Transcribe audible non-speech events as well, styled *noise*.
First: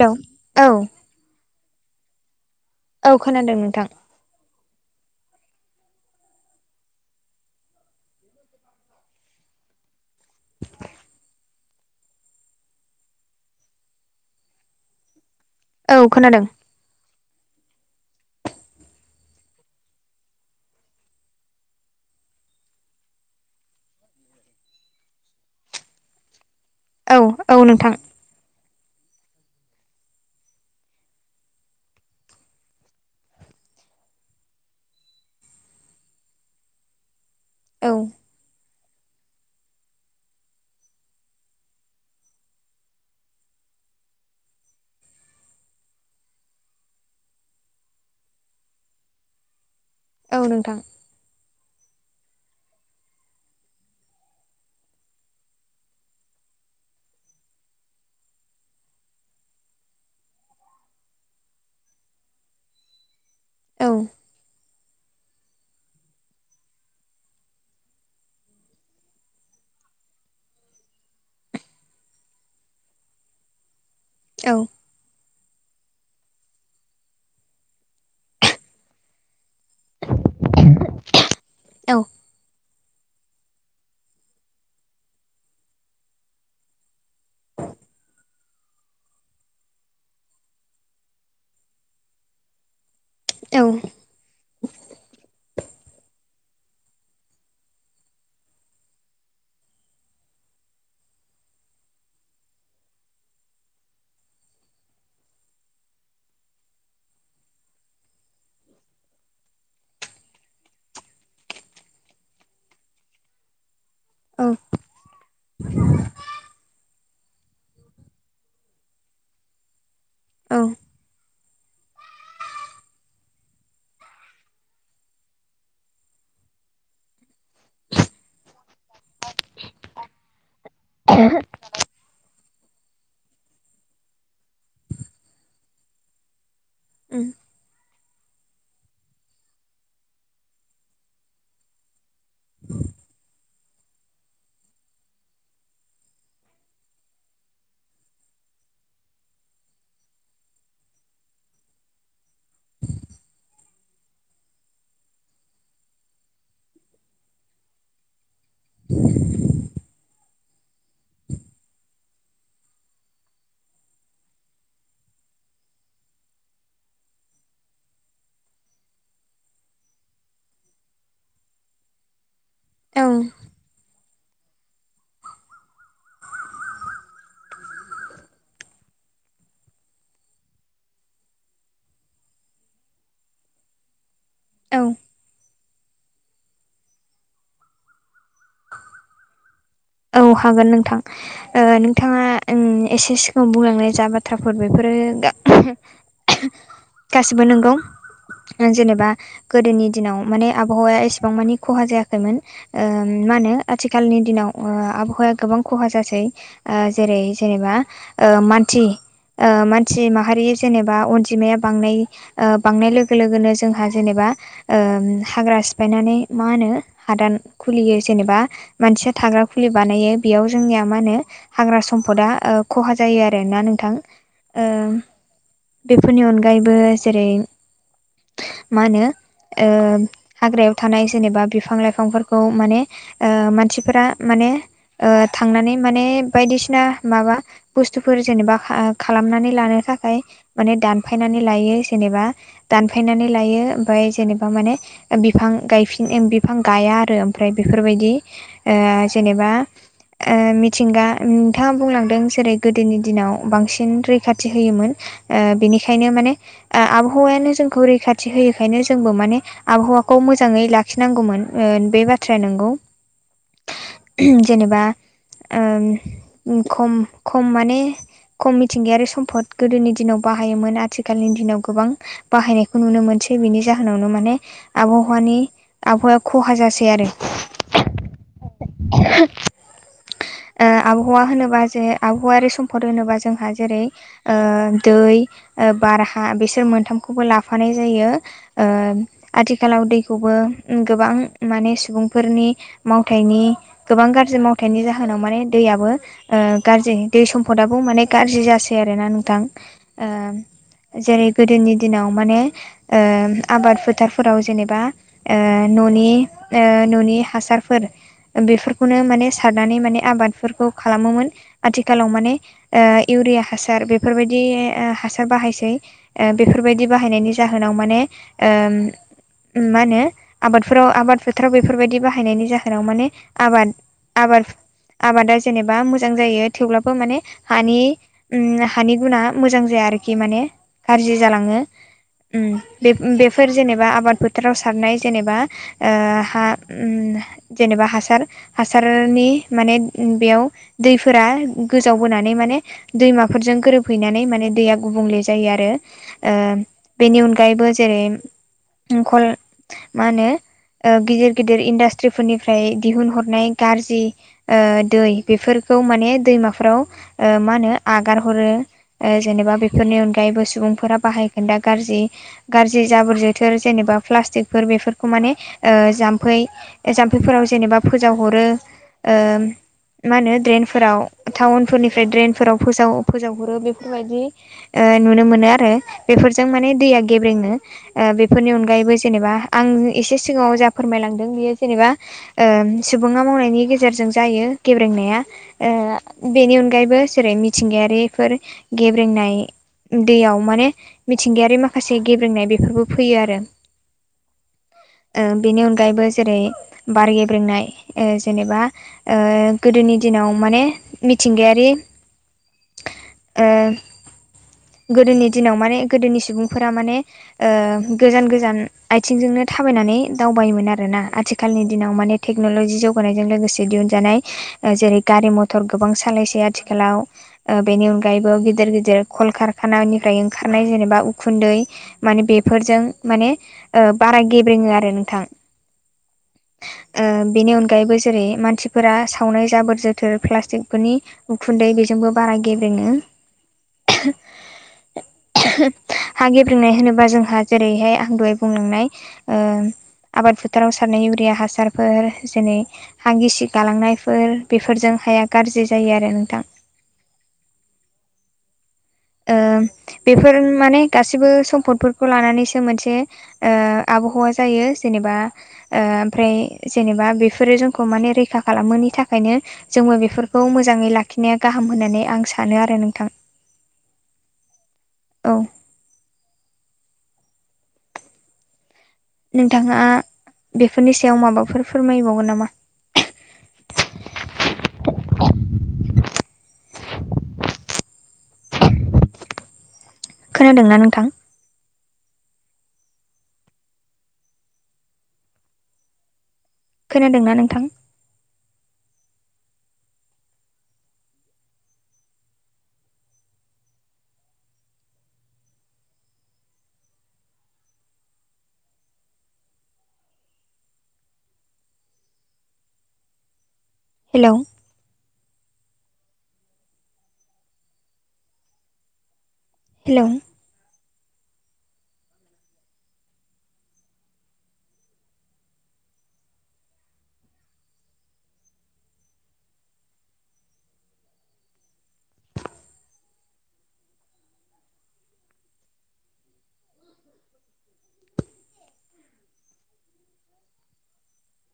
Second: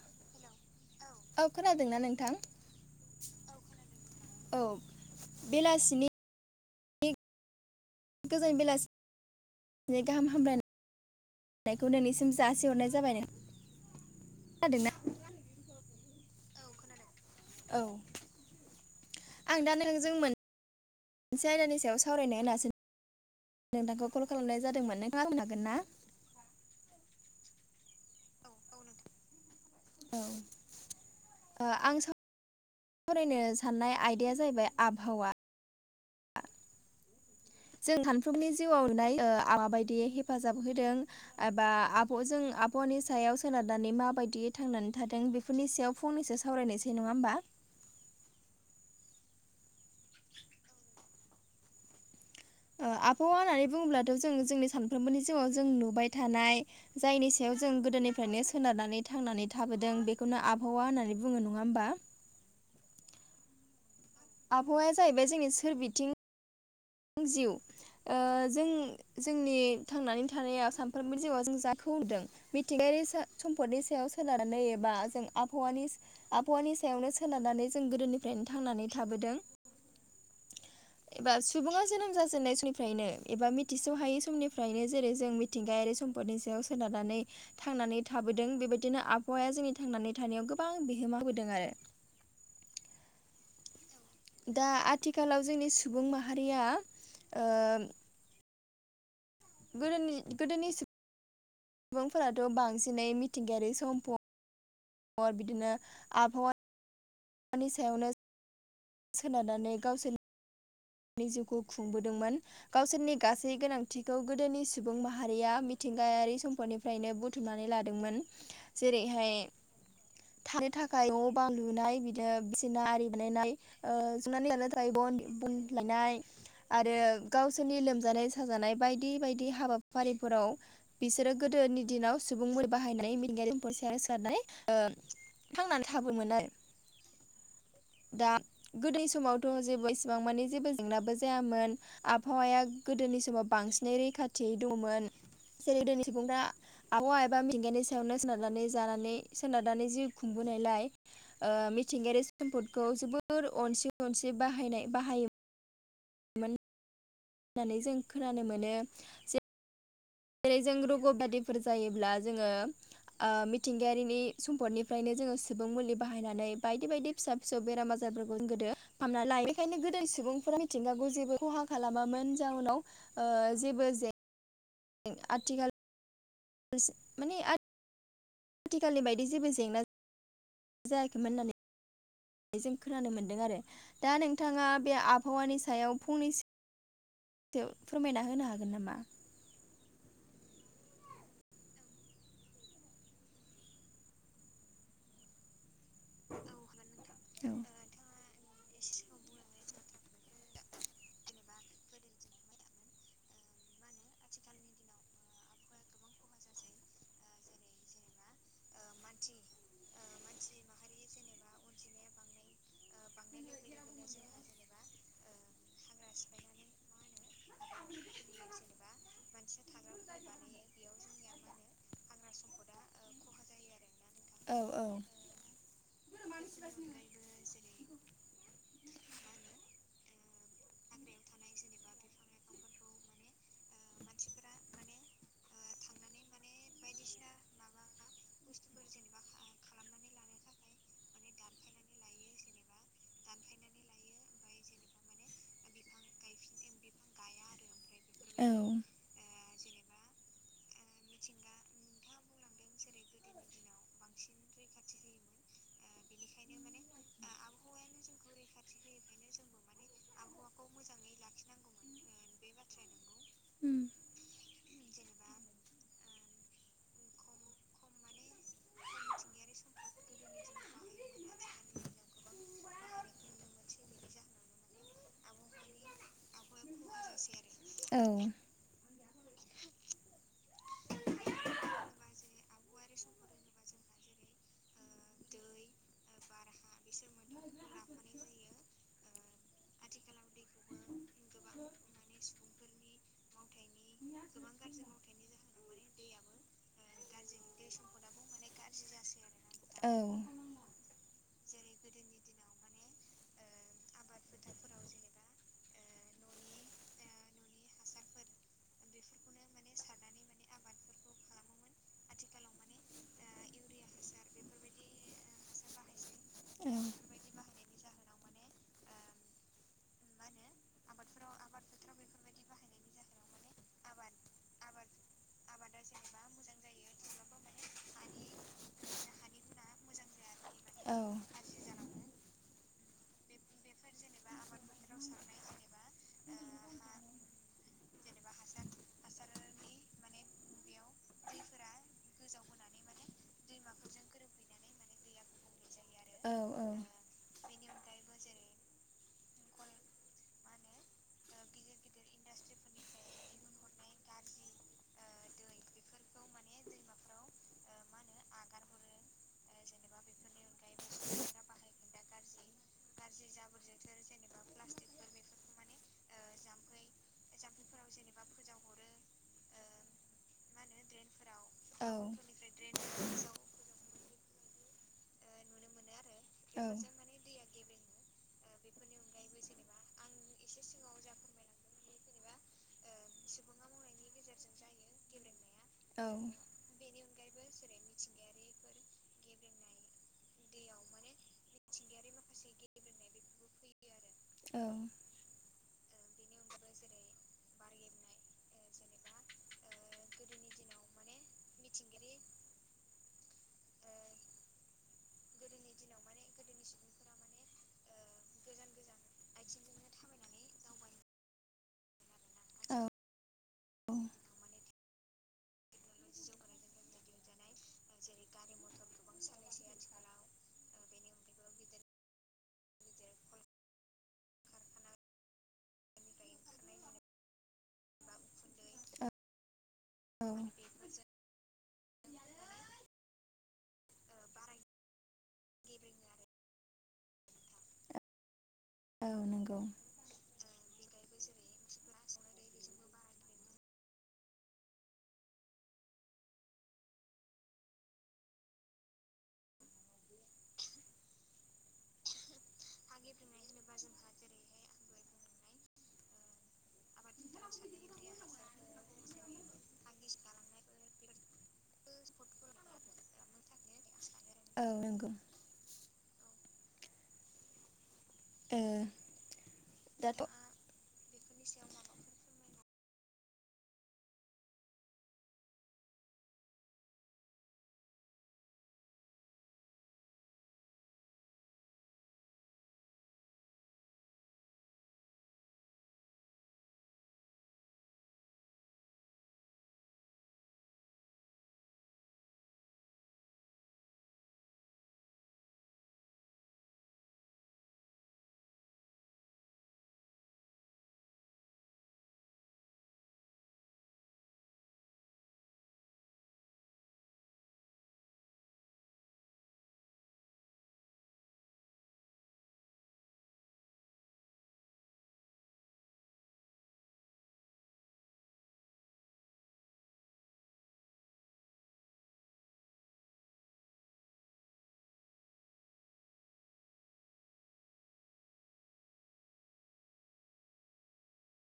Hello औ औ औ खोनादोंना नोंथां औ खोनादों नोंथां। औ बेलासिनि गोजान बेलासि गाहाम हामबाय *unintelligible* *unintelligible* सिम जासिहरनाय जाबाय न म जादोंना। औ खोनादों। औ आं दा नोंजों मोन‌। मोनसे आयदानि सायाव सावरायनाया *unintelligible* नोंथांखौ कल खालामनाय जादोंमोन नोंथाङा बुंनो हागोन ना। औ औ नोंथां *unintelligible* *unintelligible* *unintelligible* साननाय आयदाया जाहैबाय आबहावा। औ जों सानफ्रोमनि *unintelligible* हेफाजाब होदों। एबा आब' जों आबहावानि सायाव सोनारनानै माबायदि थांनानै थादों बे बेफोरनि सायाव फंनैसो सावरायनोसै नङा होमबा। औ नोंथां आबहावा होननानै बुङोब्लाथ' जों जोंनि सानफ्रोमबोनि जिउआव जों नुबाय थानाय। जायनि सायाव जों गोदोनिफ्रायनो सोनारनानै थांनानै थाबोदों बेखौनो आबहावा होननानै बुङो नङा होमबा। औ आबहावाया जाहैबाय जोंनि सोरबिथिं। जिउ जों जोंनि थांनानै थानायाव सानफ्रोमबो जिउआव जों *unintelligible* मिथिंगायारि सम्पदनि सायाव औ सोलारनानै एबा जों आबहावानि आबहावानि सायावनो सोनारनानै जों गोदोनिफ्रायनो थांनानै थाबोदों। एबा सुबुङा जोनोम गोजोननाय समनिफ्रायनो एबा मिथिस' हायै समनिफ्रायनो जेरै जों मिथिंगायारि सम्पदनि सायाव सोनारनानै। थांनानै थाबोदों बेबायदिनो आबहावाया जोंनि थांनानै थानायाव गोबां बिहोमााबदों आरो ओं दा आथिखालाव जोंनि सुबुं माहारिया ओम गोदोनि गोदोनि सुबुंफोराथ' बांसिनै मिथिंगायारि समफ ओ बिदिनो आबहावा नि सायावनो सोनारनानै गावसो नि जिउखौ खुंबोदोंमोन गावसोरनि गासै गोनांथि थिखौ उम गोदोनि सुबुं माहारिया मिथिंगायारि सम्पनि फ्रायनो बुथुमनानै लादोंमोन जेरैहाय थानो थाखाय अ बा लुनाय बिदिनो बिसोरना आरि बानायनाय ओ जुनानै लानो थाखाय ब नायनाय आरो गावसोरनि लोमजानाय साजानाय बायदि बायदि हाबाफारिफोराव बिसोरो गोदोनि दिनाव सुबुंफोर बाहायनानै मिंगायारिफोर सेर सारनाय थांनानै थाबो मोननाय उम दा गोदो समावथ' जेबो इसेबां माने जेबो जेंनाबो जायामोन आबहावाया गोदोनि समाव बांसिनै रैखाथियै दंमोन जेरै दोनि सुबुंफ्रा आबहावा एबा मेंगानि सायावनो सोनारनानै जानानै सोनारनानै जिउ खुंबोनायलाय ओ मिथिंगायारि सम्पदखौ जोबोर अनसि अनसि बाहायनाय बाहाय मोन नानै जों खोनानो मोनो जे रै जों रग' बादिफोर जायोब्ला जोङो ओ मिथिंगायारिनि सम्फदनिफ्रायनो जोङो सुबुं मुलि बाहायनानै बायदि बायदि फिसा फिसौ बेराम आजारफोरखौ जों गोदो फामना लायो बेखायनो गोदो सुबुंफोरा मिथिंगाखौ जेबो खहा खालामामोन जों उनाव औ ओ जेबो जे आथिखाल एसे मानि आ आथिखालनि बायदि जेबो जेंना जायाखैमोन होननानै जों खोनानो मोनदों आरो दा नोंथाङा औ बे आबहावानि सायाव फंनैसो थो फोरमायना होनो हागोन नामा औ हागोन नोंथां ओ नोंथाङा उम एसे सिगाङाव बुंलांनाय जा बाथ्राफोर बेफोरो गासिबो औ नंगौ जेनेबा गोदोनि दिनाव माने आबहावाया एसेबां मानि खहा जायाखैमोन ओ मा होनो आथिखालनि दिनाव ओ आबहावाया गोबां खहा जासै ओ जेरै जेनेबा ओ मान थि ओ मानसि माहारि जेनेबा अनजिमाया बां ओ बांनाय लोगो लोगोनो जोंहा जेनेबा ओ हाग्रा सिफायनानै मा होनो हादान खुलियो जेनेबा मानसिया थाग्रा खुलि बानायो बेयाव जोंनिया मा होनो हाग्रा सम्पदा ओ खहा जायो आरोना नोंथां औ ओ औ बेफोरनि अनगायैबो जेरै मा होनो ओ हाग्रायाव थानाय जेनेबा बिफां लाइफांफोरखौ माने ओ मानसिफोरा माने ओ थांनानै माने बायदिसिना माबा बुस्थुफोर जेनेबा खालामनानै लानो थाखाय माने दानफायनानै लायो जेनेबा दानफायनानै लायो। ओमफाय जेनेबा माने बिफां गायफिन मेन बिफां गाया आरो ओमफ्राय बेफोरबायदि औ ओ जेनेबा ओ मिथिंगा नोंथाङा बुंलांदों जेरै गोदोनि दिनाव बांसिन रैखाथि होयोमोन ओ बिनिखायनो माने आ आबहावायानो जोंखौ रैखाथि होयखायनो जोंबो माने आबहावाखौ मोजाङै लाखिनांगौमोन ओ बे बाथ्राया नोंगौ। उम। जेनेबा ओ उम खम खम माने खम मिथिंगायारि सम्फद गोदोनि दिनाव बाहायोमोन आथिखालनि दिनाव गोबां बाहायनायखौ नुनो मोनसै बिनि जाहोनावनो माने आबहावानि आबहावाया खहा जासै आरो औ *inaudible* ओ आबहावा होनोबा जोङो आबहावायारि सम्पद होनोबा जोंहा जेरै ओ दो बै ओ बारहा बेसोर मोन्थामखौबो लाफानाय जायो। ओ आथिखालाव दैखौबो गोबां माने सुबुंफोरनि मावथायनि गोबां गाज्रि मावथायाइनि जाहोनाव माने दैयाबो ओ गाज्रि दै सम्फदआबो माने गाज्रि जासै आरोना नोंथां। जेरै गोदोनि दिनाव माने ओ आबाद फोथारफोराव जेनेबा ओ न'नि ओ न'नि हासारफोर बेफोरखौनो माने सारनानै माने आबादफोरखौ खालामोमोन आथिखालाव माने ओ इउरिया हासार बेफोरबायदि ओ‌ हासार बाहायसै ओ बेफोरबायदि बाहायनायनि जाहोनाव माने ओ उम मा होनो आबादफोराव आबाद फोथाराव बेफोरबायदि बाहायनायनि जाहोनाव माने आबाद-आबाद-आबादा जेनेबा मोजां जायो थेवब्लाबो माने हानि उम‌ हानि गुना मोजां जाया आरोखि माने गाज्रि जालाङो। उम बे-बेफोर जेनेबा आबाद फोथोराव सारनाय जेनेबा ओ हा उम जेनेबा हासार हासारनि माने बेयाव दैफोरा गोजावबोनानै माने दैमाफोरजों गोरोबहैनानै माने दैया गुबुंले जायो आरो। ओ औ औ बेनि अनगायैबो जेरै खल मा होनो गिदिर गिदिर इन्डासट्रिफोरनिफ्राय दिहुनहर नाय गारजि दै बेफोरखौ माने दैमाफोराव मा होनो आगारहरो। जेनेबा बेफोरनि अनगायैबो सुबुंफोरा बाहाय खोन्दा गारजि गारजि जाबोर जो थोर जेनेबा प्लास्टिकफोर बेफोरखौ माने ओ जामफै जामफैफोराव जेने‌ फोजावहरो मा होनो द्रेन फोराव टाउन फोरनिफ्राय ड्रेनफोराव फोजाव-फोजावहरो बेफोरबायदि नुनो मोनो आरो। बेफोरजों माने दैया गेब्रेङो बेफोरनि अनगायैबो जेनेबा आं एसे सिगाङाव जा फोरमायलांदों बियो जेनेबा सुबुङा मावनायनि गेजेरजों जायो गेब्रेंनाया बेनि अनगायैबो जेरै मिथिंगायारि फोर गेब्रेंनाय दैयाव माने मिथिंगायारि माखासे गेब्रेंनाय बेफोरबो फैयो आरो। औ बेनि अनगायैबो जेरै बार गेब्रेंनाय। जेनेबा गोदोनि दिनाव माने मिथिंगायारि गोदोनि दिनाव माने गोदोनि सुबुंफोरा माने गोजान गोजान आइथिंजोंनो थाबायनानै दावबायोमोन आरोना आथिखाल खालनि दिनाव माने टेक्न'लजि जौगानायजों लोगोसे दिहुनजानाय जेरै गारि मथ टर गोबां सालायसै आथिखालाव। बेनि अनगायैबो गिदिर गिदिर खलकारखानानिफ्राय ओंखारनाय जेनेबा उखुन्दै। माने बेफोरजों माने बारा गेब्रेङो आरो नोंथां। बेनि अनगायैबो जेरै मानसिफोरा सावनाय जाबोर जोथोर प्लास्टिकफोरनि उखुन्दै बेजोंबो बारा गेब्रेङो। हा गेब्रेंनाय होनोबा जोंहा जेरैहाय आं दहाय बुंलांनाय औ ओ नंगौ। आबाद फोथाराव सारनाय इउरिया हासार फोर जेनै हा गिसि गालांनायफोर बेफोरजों हाया गाज्रि जायो आरो नोंथां बेफोर माने गासिबो सम्फदफोरखौ लानानैसो मोनसे आबहावा जायो जेनेबा ओमफ्राय जेनेबा बेफोरो जोंखौ माने रैखा खालामोनि थाखायनो जोङबो बेफोरखौ मोजाङै लाखि आखिनाया गाहाम होननानै आं सानो आरो नोंथां औ नंगौ ओं ओ नोंथांङा दाथ' बेफोरनि सायाव माबाफोर फोरमायबावगोन नामा खोनादोंना नोंथां खोनादोंना नोंथां हेलौ हेलौ